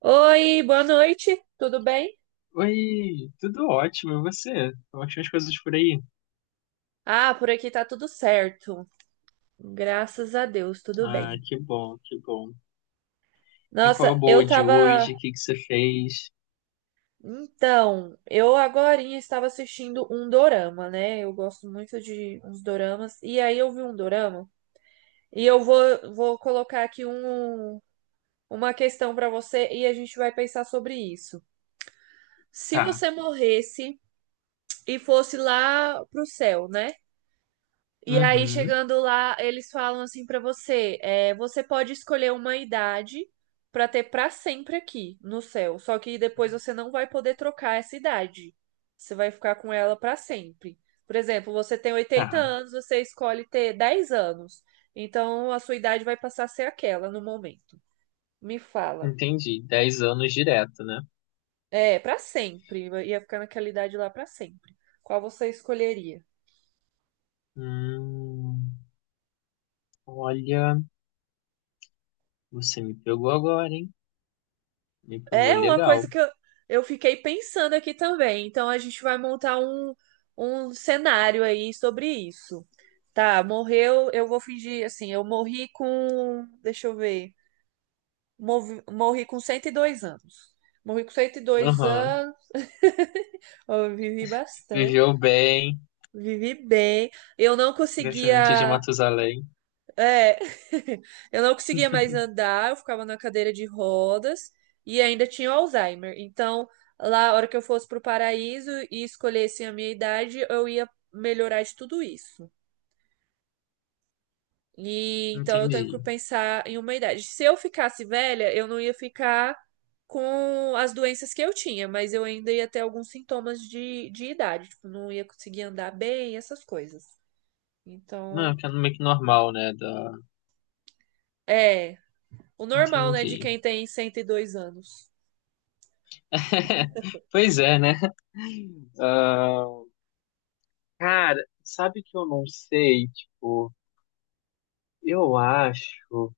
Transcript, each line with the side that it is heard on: right: Oi, boa noite, tudo bem?
left: Oi, tudo ótimo, e você? Como é que estão as coisas por aí?
right: Ah, por aqui tá tudo certo. Graças a Deus, tudo
left: Ah,
right: bem.
left: que bom, que bom. E qual é
right: Nossa,
left: a
right: eu
left: boa de
right: tava.
left: hoje? O que que você fez?
right: Então, eu agorinha estava assistindo um dorama, né? Eu gosto muito de uns doramas. E aí eu vi um dorama. E eu vou colocar aqui uma questão pra você e a gente vai pensar sobre isso. Se
left: Tá,
right: você morresse e fosse lá pro céu, né? E aí,
left: uhum,
right: chegando lá, eles falam assim pra você: você pode escolher uma idade pra ter pra sempre aqui no céu. Só que depois você não vai poder trocar essa idade. Você vai ficar com ela pra sempre. Por exemplo, você tem oitenta
left: tá,
right: anos, você escolhe ter 10 anos. Então a sua idade vai passar a ser aquela no momento. Me fala.
left: entendi. Dez anos direto, né?
right: É, pra sempre. Ia ficar naquela idade lá pra sempre. Qual você escolheria?
left: Hum, olha, você me pegou agora, hein? Me pegou
right: É uma
left: legal.
right: coisa que eu fiquei pensando aqui também. Então a gente vai montar um cenário aí sobre isso. Tá, morreu, eu vou fingir assim, eu morri com, deixa eu ver, morri com 102 anos. Morri com cento e dois
left: Aham,
right: anos, eu vivi bastante,
left: viveu bem,
right: vivi bem. Eu não
left: descendente de
right: conseguia
left: Matusalém.
right: É, eu não conseguia mais andar, eu ficava na cadeira de rodas e ainda tinha o Alzheimer. Então, lá, a hora que eu fosse pro paraíso e escolhesse a minha idade, eu ia melhorar de tudo isso. E então eu tenho que
left: Entendi.
right: pensar em uma idade. Se eu ficasse velha, eu não ia ficar com as doenças que eu tinha, mas eu ainda ia ter alguns sintomas de idade, tipo, não ia conseguir andar bem, essas coisas.
left: Não,
right: Então,
left: é que é meio que normal, né?
right: é o normal, né, de
left: Entendi.
right: quem tem 102 anos.
left: Pois é, né? Ah, cara, sabe que eu não sei? Tipo, eu acho.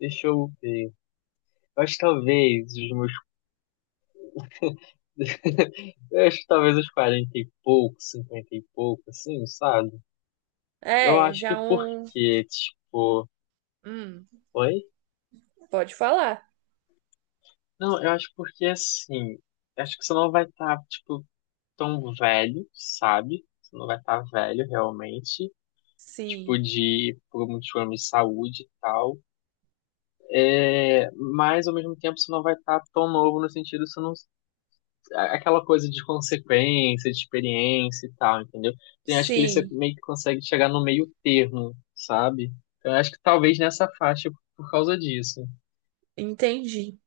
left: Deixa eu ver. Eu acho que talvez os meus. Eu acho que talvez os 40 e pouco, 50 e pouco, assim, sabe? Eu
right: É,
left: acho que
right: já um.
left: porque, tipo.
right: Hum,
left: Oi?
right: Pode falar.
left: Não, eu acho porque assim. Eu acho que você não vai estar, tipo, tão velho, sabe? Você não vai estar velho realmente. Tipo,
right: Sim.
left: de por muitos problemas de saúde e tal. É, mas ao mesmo tempo você não vai estar tão novo no sentido, você não aquela coisa de consequência, de experiência e tal, entendeu? Então, eu acho que ele
right: Sim,
left: meio que consegue chegar no meio termo, sabe? Então, eu acho que talvez nessa faixa por causa disso.
right: entendi.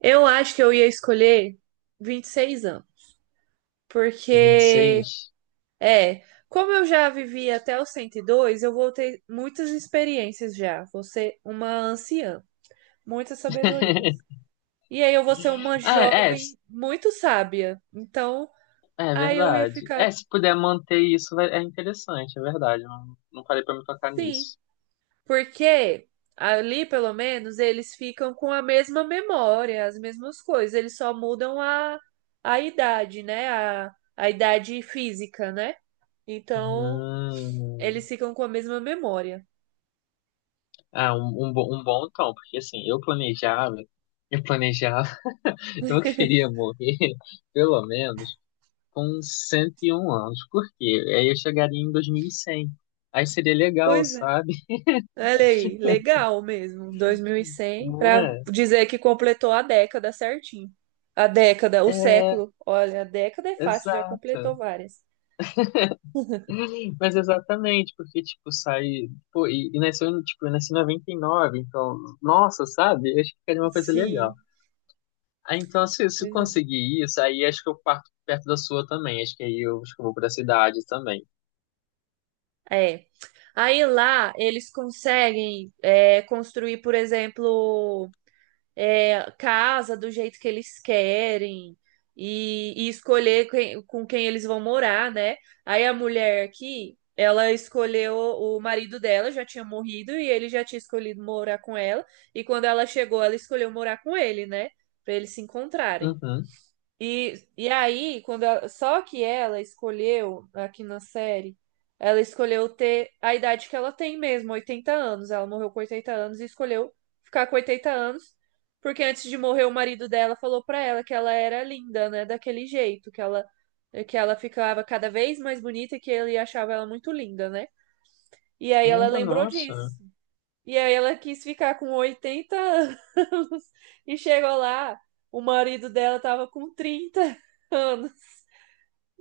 right: Eu acho que eu ia escolher 26 anos,
left: Vinte e
right: porque
left: seis.
right: é, como eu já vivi até os 102, eu vou ter muitas experiências já, vou ser uma anciã, muitas sabedorias. E aí eu vou ser uma
left: Ah, é,
right: jovem muito sábia. Então,
left: é
right: aí eu ia
left: verdade.
right: ficar,
left: É, se puder manter isso, é interessante, é verdade. Eu não, não parei pra me tocar
right: sim,
left: nisso.
right: porque ali, pelo menos, eles ficam com a mesma memória, as mesmas coisas, eles só mudam a idade, né? A idade física, né? Então,
left: Hum.
right: eles ficam com a mesma memória.
left: Ah, um bom tom, porque assim, eu planejava, eu queria morrer, pelo menos. Com 101 anos. Por quê? Aí eu chegaria em 2100. Aí seria legal,
right: Pois é.
left: sabe?
right: Olha aí, legal mesmo. Dois mil e cem
left: Não
right: para
left: é?
right: dizer que completou a década certinho. A década, o
left: É,
right: século. Olha, a década é fácil, já
left: exato.
right: completou várias.
left: Mas exatamente, porque, tipo. Pô, e nasceu, em, tipo, eu nasci em 99, então. Nossa, sabe? Eu acho que ficaria uma coisa legal.
right: Sim,
left: Aí, então, se eu
right: pois é.
left: conseguir isso, aí acho que eu parto perto da sua também. Acho que aí eu, acho que eu vou pra cidade também.
right: É. Aí lá eles conseguem construir, por exemplo, casa do jeito que eles querem e escolher com quem eles vão morar, né? Aí a mulher aqui, ela escolheu o marido dela, já tinha morrido e ele já tinha escolhido morar com ela. E quando ela chegou, ela escolheu morar com ele, né? Pra eles se encontrarem.
left: Uhum.
right: E aí, só que ela escolheu, aqui na série, ela escolheu ter a idade que ela tem mesmo, 80 anos. Ela morreu com 80 anos e escolheu ficar com 80 anos, porque antes de morrer, o marido dela falou pra ela que ela era linda, né? Daquele jeito, que ela ficava cada vez mais bonita e que ele achava ela muito linda, né? E aí ela
left: Ah,
right: lembrou
left: nossa.
right: disso. E aí ela quis ficar com 80 anos e chegou lá, o marido dela tava com 30 anos.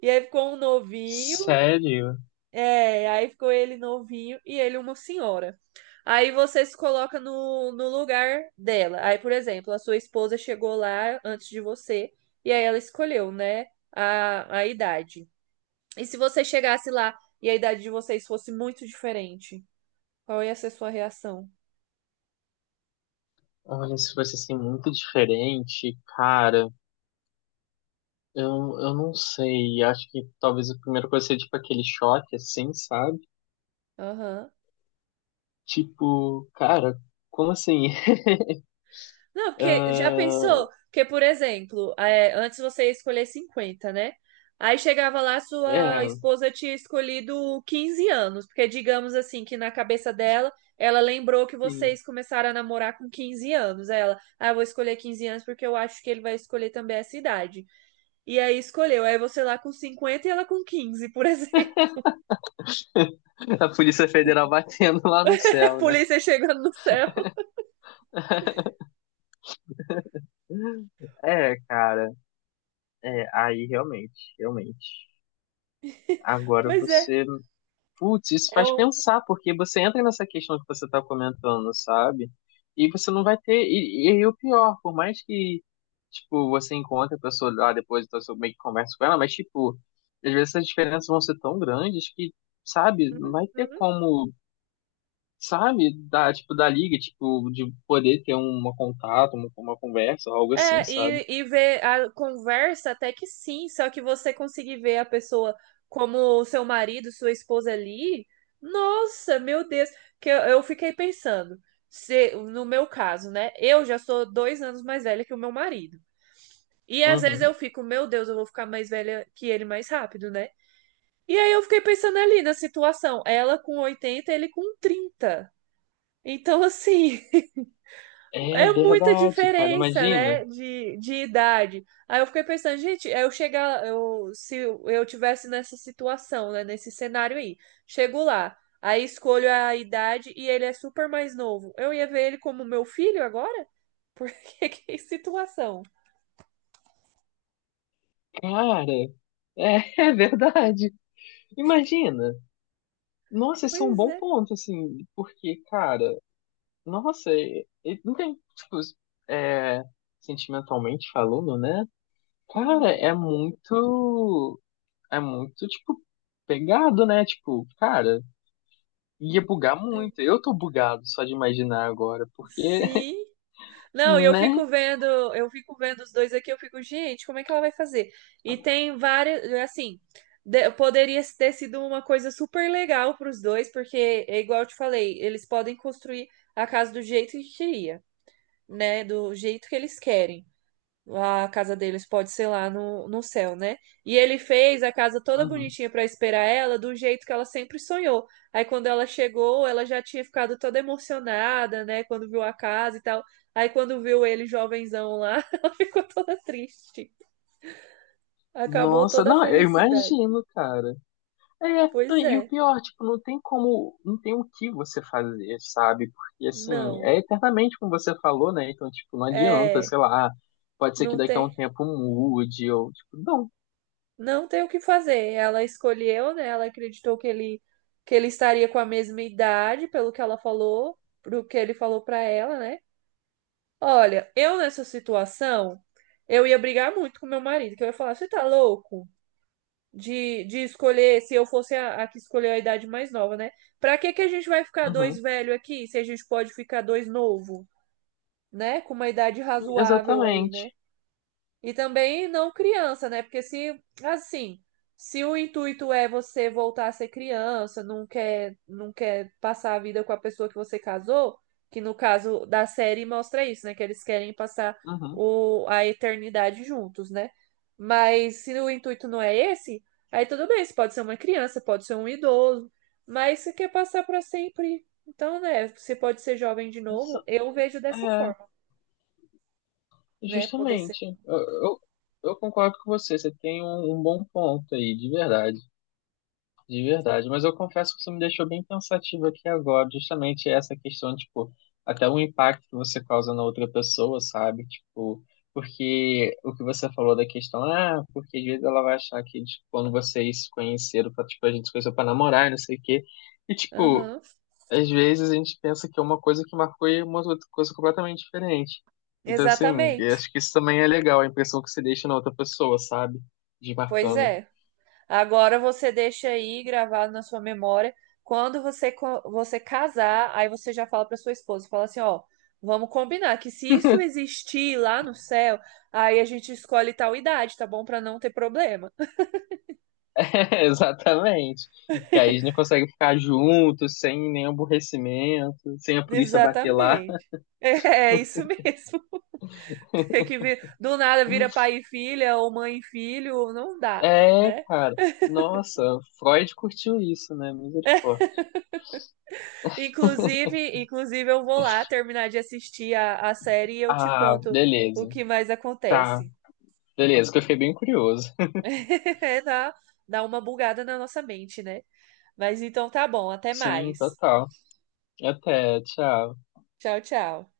right: E aí ficou um novinho,
left: Sério?
right: aí ficou ele novinho e ele uma senhora. Aí você se coloca no lugar dela. Aí, por exemplo, a sua esposa chegou lá antes de você e aí ela escolheu, né, a idade. E se você chegasse lá e a idade de vocês fosse muito diferente, qual ia ser sua reação?
left: Olha, se fosse assim muito diferente, cara. Eu, eu não sei, acho que talvez a primeira coisa seja tipo aquele choque, assim, sabe?
right: Aham.
left: Tipo, cara, como assim?
right: Não, porque já pensou?
left: Ah,
right: Que, por exemplo, antes você ia escolher 50, né? Aí chegava lá, sua
left: é,
right: esposa tinha escolhido 15 anos, porque digamos assim que na cabeça dela, ela lembrou que
left: sim.
right: vocês começaram a namorar com 15 anos. Aí eu vou escolher 15 anos porque eu acho que ele vai escolher também essa idade. E aí escolheu, aí você lá com 50 e ela com quinze, por exemplo.
left: A Polícia Federal batendo lá no
right: A
left: céu, né?
right: polícia chegando no céu.
left: É, cara, é, aí realmente, realmente. Agora
right: Pois é,
left: você Putz, isso
right: é
left: faz
right: o.
left: pensar, porque você entra nessa questão que você está comentando, sabe? E você não vai ter. E, aí o pior, por mais que, tipo, você encontre a pessoa lá depois, então você meio que conversa com ela, mas, tipo, às vezes essas diferenças vão ser tão grandes que, sabe, não vai ter como, sabe, da, tipo, da liga, tipo, de poder ter um contato, uma conversa, algo assim,
right: É,
left: sabe?
right: e ver a conversa até que sim, só que você conseguir ver a pessoa como seu marido, sua esposa ali, nossa, meu Deus, que eu fiquei pensando, se, no meu caso, né? Eu já sou dois anos mais velha que o meu marido. E às vezes
left: Uhum.
right: eu fico, meu Deus, eu vou ficar mais velha que ele mais rápido, né? E aí eu fiquei pensando ali na situação, ela com oitenta, ele com trinta. Então, assim,
left: É
right: é muita
left: verdade, cara,
right: diferença,
left: imagina.
right: né, de idade. Aí eu fiquei pensando, gente, se eu tivesse nessa situação, né, nesse cenário aí, chego lá, aí escolho a idade e ele é super mais novo. Eu ia ver ele como meu filho agora? Porque que situação?
left: Cara, é verdade. Imagina. Nossa, isso é um
right: Pois
left: bom
right: é.
left: ponto, assim, porque, cara, nossa, e não tem, tipo, é, sentimentalmente falando, né? Cara,
right: Uhum.
left: é muito, tipo, pegado, né? Tipo, cara, ia bugar muito. Eu tô bugado só de imaginar agora, porque,
right: Sim. Não, e eu
left: né?
right: fico vendo, eu fico vendo os dois aqui, eu fico, gente, como é que ela vai fazer? E tem várias, é assim, poderia ter sido uma coisa super legal para os dois, porque é igual eu te falei, eles podem construir a casa do jeito que queria, né? Do jeito que eles querem. A casa deles pode ser lá no céu, né? E ele fez a casa toda
left: Uhum.
right: bonitinha pra esperar ela, do jeito que ela sempre sonhou. Aí quando ela chegou, ela já tinha ficado toda emocionada, né? Quando viu a casa e tal. Aí quando viu ele jovenzão lá, ela ficou toda triste. Acabou
left: Nossa,
right: toda a
left: não, eu
right: felicidade.
left: imagino, cara. É,
right: Pois
left: e o
right: é,
left: pior, tipo, não tem como, não tem o que você fazer, sabe? Porque, assim,
right: não.
left: é eternamente como você falou, né? Então, tipo, não adianta,
right: É,
left: sei lá, pode ser que
right: não
left: daqui a um
right: tem.
left: tempo mude, ou, tipo, não.
right: não tem o que fazer. Ela escolheu, né? Ela acreditou que ele estaria com a mesma idade, pelo que ela falou, pro que ele falou pra ela, né? Olha, eu nessa situação, eu ia brigar muito com meu marido, que eu ia falar, você tá louco? De escolher, se eu fosse a que escolheu a idade mais nova, né? Pra que que a gente vai ficar dois
left: Uhum.
right: velho aqui, se a gente pode ficar dois novo, né? Com uma idade razoável aí, né?
left: Exatamente.
right: E também não criança, né? Porque se, assim, se o intuito é você voltar a ser criança, não quer passar a vida com a pessoa que você casou, que no caso da série mostra isso, né? Que eles querem passar
left: Uhum.
right: a eternidade juntos, né? Mas se o intuito não é esse, aí tudo bem, você pode ser uma criança, pode ser um idoso, mas você quer passar para sempre. Então, né, você pode ser jovem de
left: Exa-
right: novo, eu vejo dessa
left: É,
right: forma, né? Poder ser.
left: justamente. Eu concordo com você, você tem um bom ponto aí, de verdade. De verdade, mas eu confesso que você me deixou bem pensativo aqui agora, justamente essa questão, tipo, até o impacto que você causa na outra pessoa, sabe? Tipo, porque o que você falou da questão, ah, porque às vezes ela vai achar que, tipo, quando vocês se conheceram, tipo, a gente se conheceu pra namorar, e não sei o quê, e, tipo,
right: Aham,
left: às vezes a gente pensa que é uma coisa que marcou e uma outra coisa completamente diferente. Então, assim, eu
right: exatamente.
left: acho que isso também é legal, a impressão que você deixa na outra pessoa, sabe? De
right: Pois
left: marcando.
right: é. Agora você deixa aí gravado na sua memória. Quando você, você casar, aí você já fala para sua esposa, fala assim, ó, vamos combinar que se isso existir lá no céu, aí a gente escolhe tal idade, tá bom? Para não ter problema.
left: Exatamente. Que aí a gente consegue ficar junto, sem nenhum aborrecimento, sem a polícia bater lá.
right: Exatamente. É, é isso mesmo. Tem que vir, do nada vira pai e filha, ou mãe e filho, não dá,
left: É,
right: né?
left: cara. Nossa, Freud curtiu isso, né? Misericórdia.
right: Inclusive, inclusive eu vou lá terminar de assistir a série e eu te
left: Ah,
right: conto o
left: beleza.
right: que mais
left: Tá,
right: acontece.
left: beleza, que eu fiquei bem curioso.
right: É, Dá uma bugada na nossa mente, né? Mas então tá bom, até
left: Sim,
right: mais.
left: total. Até, tchau.
right: Tchau, tchau.